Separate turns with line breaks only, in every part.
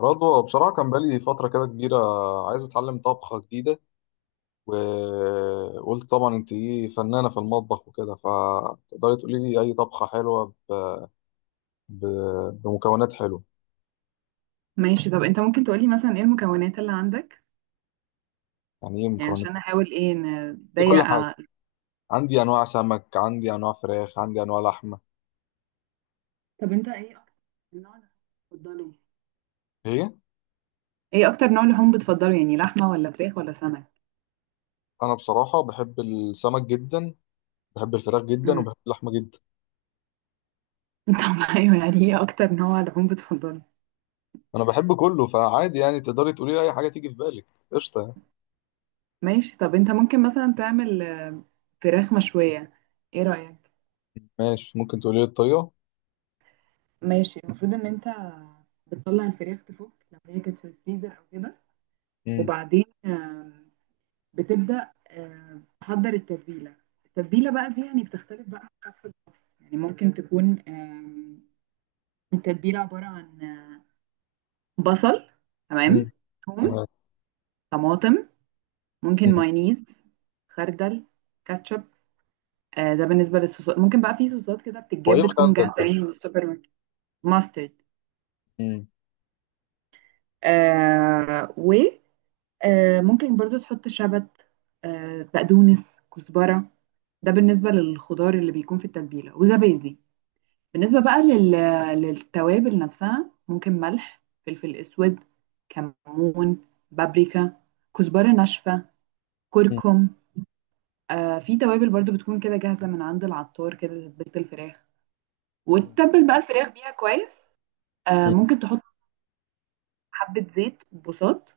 رضوى، بصراحة كان بقالي فترة كده كبيرة عايز أتعلم طبخة جديدة، وقلت طبعا أنت إيه فنانة في المطبخ وكده، فتقدري تقولي لي أي طبخة حلوة ب... بمكونات حلوة.
ماشي. طب انت ممكن تقولي مثلا ايه المكونات اللي عندك؟
يعني إيه
يعني
مكونات؟
عشان احاول ايه
دي
نضيق
كل حاجة. عندي أنواع سمك، عندي أنواع فراخ، عندي أنواع لحمة.
طب انت ايه اكتر النوع اللي بتفضله؟
هي
ايه اكتر نوع لحوم بتفضله، يعني لحمة ولا فراخ ولا سمك؟
أنا بصراحة بحب السمك جدا، بحب الفراخ جدا،
امم
وبحب اللحمة جدا.
طب ايوه، يعني ايه اكتر نوع لحوم بتفضله؟
أنا بحب كله فعادي، يعني تقدري تقولي لي أي حاجة تيجي في بالك، قشطة يعني.
ماشي. طب انت ممكن مثلا تعمل فراخ مشوية، ايه رأيك؟
ماشي، ممكن تقولي لي الطريقة؟
ماشي. المفروض ان انت بتطلع الفراخ تفك لو هي كانت في الفريزر او كده.
مم.
وبعدين بتبدأ تحضر التتبيلة. التتبيلة بقى دي يعني بتختلف بقى من شخص لشخص، يعني ممكن تكون التتبيلة عبارة عن بصل. تمام.
مم.
ثوم،
تمام.
طماطم، ممكن مايونيز، خردل، كاتشب. ده بالنسبة للصوصات ممكن بقى في صوصات كده
هو ايه
بتتجاب بتكون
الخردل
جاهزة
ده؟
يعني من السوبر ماركت. ماسترد.
مم.
آه وممكن برضو تحط شبت، بقدونس، كزبرة. ده بالنسبة للخضار اللي بيكون في التتبيلة وزبادي. بالنسبة بقى للتوابل نفسها ممكن ملح، فلفل اسود، كمون، بابريكا، كزبرة ناشفة،
مم.
كركم. في توابل برضو بتكون كده جاهزة من عند العطار، كده تتبيلة الفراخ،
مم.
وتتبل بقى الفراخ بيها كويس.
مم.
ممكن تحط حبة زيت بساط.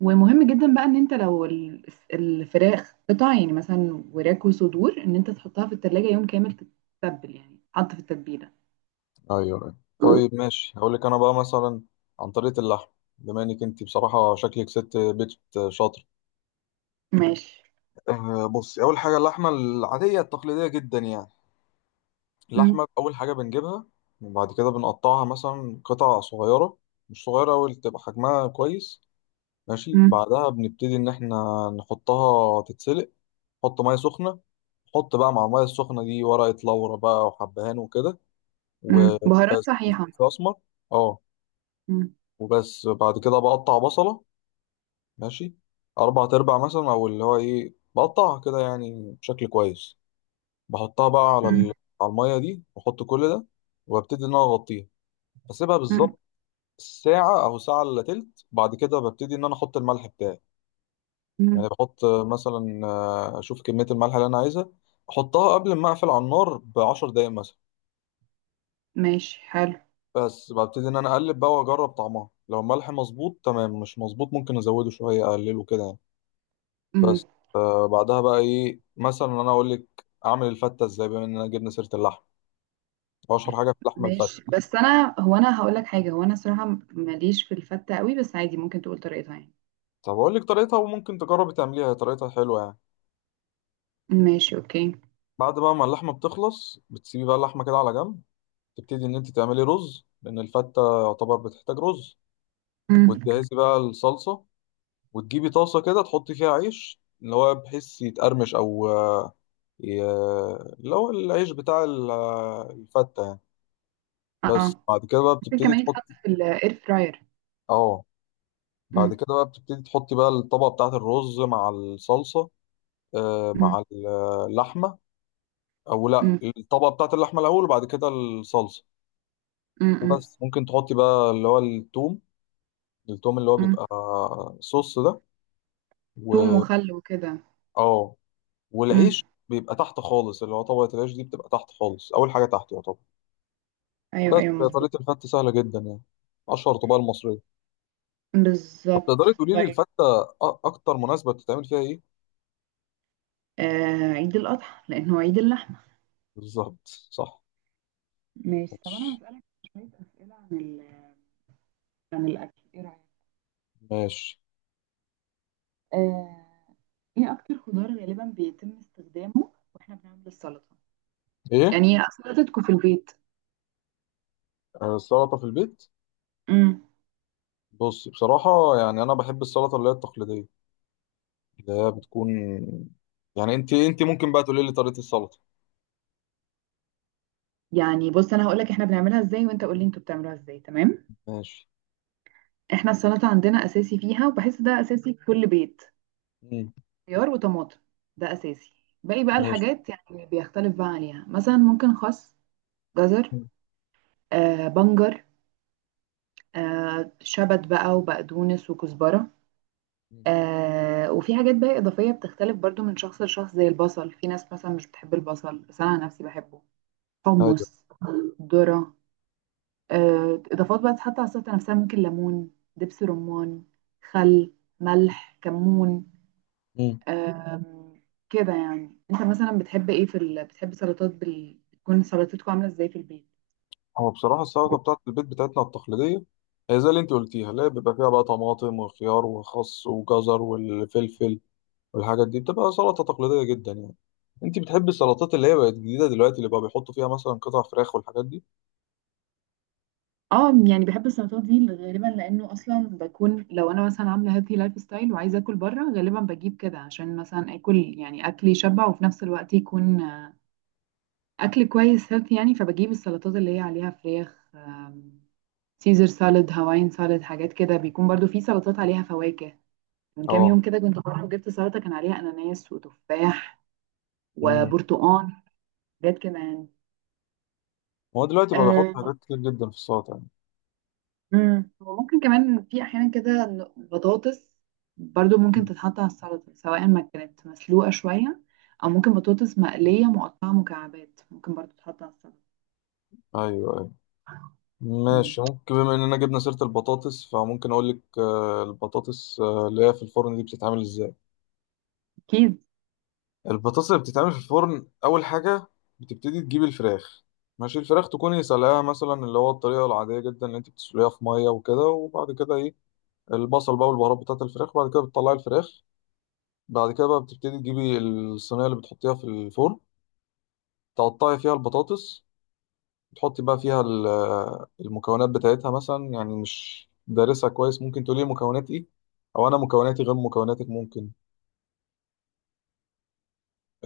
ومهم جدا بقى ان انت لو الفراخ قطع يعني مثلا وراك وصدور ان انت تحطها في التلاجة يوم كامل. تتبل يعني حط في التتبيلة.
ايوه، أيوة. طيب ماشي، هقول لك انا بقى مثلا عن طريقه اللحم، بما انك انت بصراحه شكلك ست بيت شاطر.
ماشي.
أه، بصي، اول حاجه اللحمه العاديه التقليديه جدا يعني، اللحمه اول حاجه بنجيبها، وبعد كده بنقطعها مثلا قطع صغيره، مش صغيره أوي تبقى حجمها كويس. ماشي،
مم.
بعدها بنبتدي ان احنا نحطها تتسلق، نحط ميه سخنه، نحط بقى مع الميه السخنه دي ورقه لورا بقى وحبهان وكده، وبس.
مم. بهارات صحيحة.
فلفل اسمر، اه.
مم.
وبس، بعد كده بقطع بصله، ماشي، اربع تربع مثلا، او اللي هو ايه بقطعها كده يعني بشكل كويس، بحطها بقى على
مم.
على الميه دي، واحط كل ده، وببتدي ان انا اغطيها، بسيبها
مم.
بالظبط ساعة أو ساعة إلا تلت. بعد كده ببتدي إن أنا أحط الملح بتاعي، يعني
مم.
بحط مثلا، أشوف كمية الملح اللي أنا عايزها، أحطها قبل ما أقفل على النار بـ10 دقايق مثلا.
ماشي، حلو.
بس ببتدي ان انا اقلب بقى واجرب طعمها، لو الملح مظبوط تمام، مش مظبوط ممكن ازوده شويه، اقلله كده يعني.
مم.
بس، بعدها بقى ايه، مثلا انا اقول لك اعمل الفته ازاي، بما اننا جبنا سيره اللحم، اشهر حاجه في اللحمه
ماشي.
الفته.
بس هو انا هقول لك حاجة، هو انا صراحة ماليش في الفتة قوي، بس عادي ممكن تقول طريقتها يعني.
طب اقول لك طريقتها، وممكن تجربي تعمليها، هي طريقتها حلوه يعني.
ماشي، اوكي.
بعد بقى ما اللحمه بتخلص بتسيبي بقى اللحمه كده على جنب، تبتدي ان انت تعملي رز لان الفته يعتبر بتحتاج رز،
مم.
وتجهزي بقى الصلصه، وتجيبي طاسه كده تحطي فيها عيش اللي هو بحيث يتقرمش، او ي- اللي هو العيش بتاع الفتة يعني. بس
اه،
بعد كده بقى
ممكن
بتبتدي
كمان
تحط.
يتحط في الاير فراير.
اه، بعد
مم.
كده بقى بتبتدي تحطي بقى الطبقة بتاعة الرز مع الصلصة،
مم.
مع اللحمة. أو لأ،
مم.
الطبقة بتاعة اللحمة الأول وبعد كده الصلصة.
مم. مم.
وبس، ممكن تحطي بقى اللي هو التوم. التوم اللي هو
مم.
بيبقى صوص ده.
توم
و
وخل وكده.
اه
مم.
والعيش بيبقى تحت خالص، اللي هو طبقة العيش دي بتبقى تحت خالص، أول حاجة تحت يعتبر.
ايوه،
بس،
ايوه، مظبوط.
طريقة الفتة سهلة جدا يعني، أشهر طبقة المصرية. طب
بالظبط.
تقدري تقولي لي
طيب،
الفتة أكتر مناسبة بتتعمل فيها إيه؟
عيد الاضحى لانه عيد اللحم.
بالظبط، صح.
ماشي. طب انا
ماشي.
هسألك شوية اسئلة عن عن الاكل، ايه رأيك؟
ماشي.
آه، ايه اكتر خضار غالبا بيتم استخدامه واحنا بنعمل السلطه؟
إيه؟
يعني ايه سلطتكم في البيت؟
السلطة في البيت؟
امم
بص، بصراحة يعني أنا بحب السلطة اللي هي التقليدية، اللي هي بتكون يعني، أنت ممكن بقى تقولي لي طريقة السلطة.
يعني بص، انا هقول لك احنا بنعملها ازاي وانت قول لي انتوا بتعملوها ازاي، تمام؟
ماشي.
احنا السلطه عندنا اساسي فيها، وبحس ده اساسي في كل بيت.
مم.
خيار وطماطم، ده اساسي. باقي بقى
ماشي.
الحاجات يعني بيختلف بقى عليها، مثلا ممكن خس، جزر،
مم.
بنجر، شبت بقى وبقدونس وكزبره.
مم.
وفي حاجات بقى إضافية بتختلف برضو من شخص لشخص، زي البصل، في ناس مثلا مش بتحب البصل بس أنا عن نفسي بحبه.
أيوه.
حمص، ذرة. إضافات بقى تتحط على السلطة نفسها، ممكن ليمون، دبس رمان، خل، ملح، كمون.
مم.
آم، كده يعني أنت مثلا بتحب إيه في بتحب سلطات تكون سلطتكم عاملة إزاي في البيت؟
هو بصراحة السلطة بتاعت البيت بتاعتنا التقليدية هي زي اللي أنت قلتيها، اللي هي بيبقى فيها بقى طماطم وخيار وخس وجزر والفلفل والحاجات دي، بتبقى سلطة تقليدية جدا يعني. انت بتحبي السلطات اللي هي بقت جديدة دلوقتي اللي بقى بيحطوا فيها مثلا قطع فراخ والحاجات دي؟
اه، يعني بحب السلطات دي غالبا لانه اصلا بكون لو انا مثلا عامله هيلثي لايف ستايل وعايزه اكل بره غالبا بجيب كده، عشان مثلا اكل يعني اكل يشبع وفي نفس الوقت يكون اكل كويس هيلثي يعني. فبجيب السلطات اللي هي عليها فراخ، سيزر سالاد، هواين سالاد، حاجات كده. بيكون برضو في سلطات عليها فواكه، من كام
اه.
يوم كده كنت بروح جبت سلطه كان عليها اناناس وتفاح
امم.
وبرتقان، حاجات كده يعني.
هو دلوقتي بقى بيحط
آه،
حاجات كتير جدا في السلطة يعني.
وممكن كمان في احيانا كده إن بطاطس برضو ممكن
مم.
تتحط على السلطه، سواء ما كانت مسلوقه شويه، او ممكن بطاطس مقليه مقطعه مكعبات ممكن برضو تتحط على السلطه.
ايوه، ايوه.
مم.
ماشي، ممكن بما اننا جبنا سيرة البطاطس فممكن اقول لك، البطاطس، اللي هي في الفرن دي بتتعمل ازاي.
أكيد.
البطاطس اللي بتتعمل في الفرن، اول حاجة بتبتدي تجيب الفراخ، ماشي الفراخ تكوني سلقاها مثلا، اللي هو الطريقة العادية جدا اللي انت بتسلقيها في مية وكده، وبعد كده ايه البصل بقى والبهارات بتاعت الفراخ، وبعد كده بتطلعي الفراخ. بعد كده بقى بتبتدي تجيبي الصينية اللي بتحطيها في الفرن، تقطعي فيها البطاطس، تحطي بقى فيها المكونات بتاعتها، مثلا يعني مش دارسها كويس، ممكن تقولي مكونات ايه، او انا مكوناتي غير مكوناتك، ممكن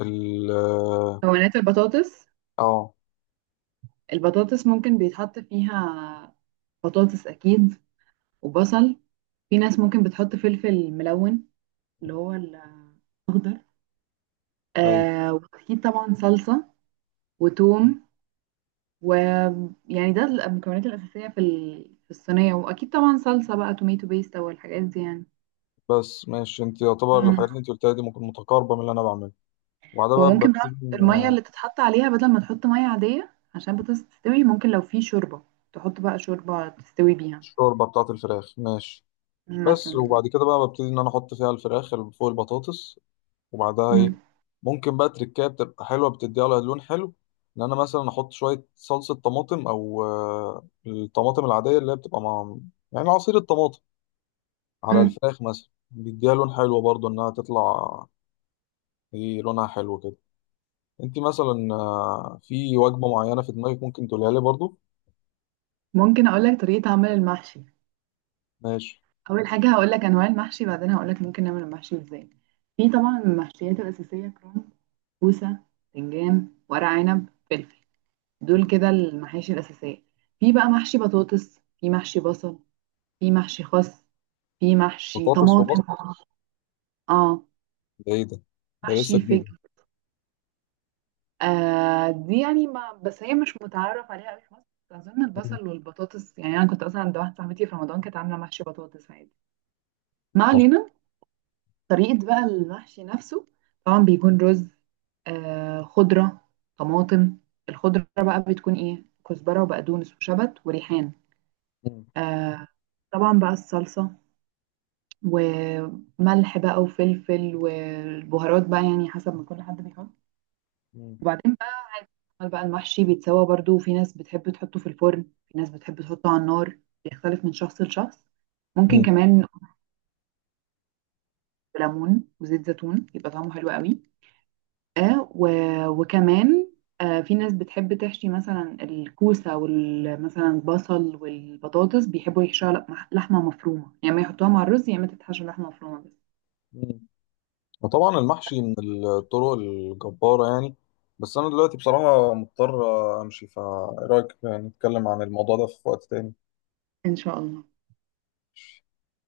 ال
مكونات البطاطس،
اه.
البطاطس ممكن بيتحط فيها بطاطس اكيد، وبصل. في ناس ممكن بتحط فلفل ملون اللي هو الاخضر.
ايوه،
واكيد طبعا صلصه وتوم. ويعني ده المكونات الأساسية في في الصينية، وأكيد طبعا صلصة بقى توميتو بيست أو الحاجات دي يعني.
بس ماشي، انت يعتبر
مم.
الحاجات اللي انت قلتها دي ممكن متقاربة من اللي انا بعمله، وبعدها بقى
وممكن بقى
ببتدي
المية اللي تتحط عليها، بدل ما تحط مية عادية عشان بطاطس تستوي، ممكن لو في شوربة تحط بقى شوربة تستوي بيها
الشوربة بتاعة الفراخ، ماشي. بس،
مثلا.
وبعد كده بقى ببتدي ان انا احط فيها الفراخ اللي فوق البطاطس. وبعدها
مم.
ايه، ممكن بقى تركايه بتبقى حلوه بتديها لها لون حلو، ان انا مثلا احط شويه صلصه طماطم او الطماطم العاديه اللي هي بتبقى مع، يعني عصير الطماطم، على
مم.
الفراخ مثلا بيديها لون حلو برضو انها تطلع ايه لونها حلو كده. انت مثلا، في وجبه معينه في دماغك، ممكن تقولها لي برضو.
ممكن أقولك طريقة عمل المحشي.
ماشي.
أول حاجة هقولك أنواع المحشي، بعدين هقولك ممكن نعمل المحشي إزاي. في طبعا المحشيات الأساسية: كرنب، كوسة، باذنجان، ورق عنب، فلفل. دول
مم.
كده المحاشي الأساسية. في بقى محشي بطاطس، في محشي بصل، في محشي خس، في محشي
بطاطس
طماطم.
وبصل؟
اه.
ده ايه ده؟ ده
محشي
لسه جديد.
فجل. دي يعني ما بس هي مش متعارف عليها قوي في مصر. أظن
مم.
البصل والبطاطس، يعني أنا كنت أصلا عند واحدة صاحبتي في رمضان كانت عاملة محشي بطاطس عادي. ما علينا. طريقة بقى المحشي نفسه، طبعا بيكون رز، خضرة، طماطم. الخضرة بقى بتكون إيه؟ كزبرة وبقدونس وشبت وريحان.
مم.
آه طبعا بقى الصلصة، وملح بقى وفلفل والبهارات بقى يعني حسب ما كل حد بيحط.
مم.
وبعدين بقى عمل بقى المحشي بيتسوى، برضو في ناس بتحب تحطه في الفرن، في ناس بتحب تحطه على النار، بيختلف من شخص لشخص. ممكن
مم.
كمان ليمون وزيت زيتون يبقى طعمه حلو قوي. آه و... وكمان في ناس بتحب تحشي مثلا الكوسة، ومثلا البصل والبطاطس بيحبوا يحشوها لحمة مفرومة، يعني ما يحطوها مع الرز، يا اما تتحشى لحمة مفرومة بس.
مم. وطبعا المحشي من الطرق الجبارة يعني، بس أنا دلوقتي بصراحة مضطر أمشي، فإيه رأيك نتكلم عن الموضوع ده في وقت تاني.
إن شاء الله.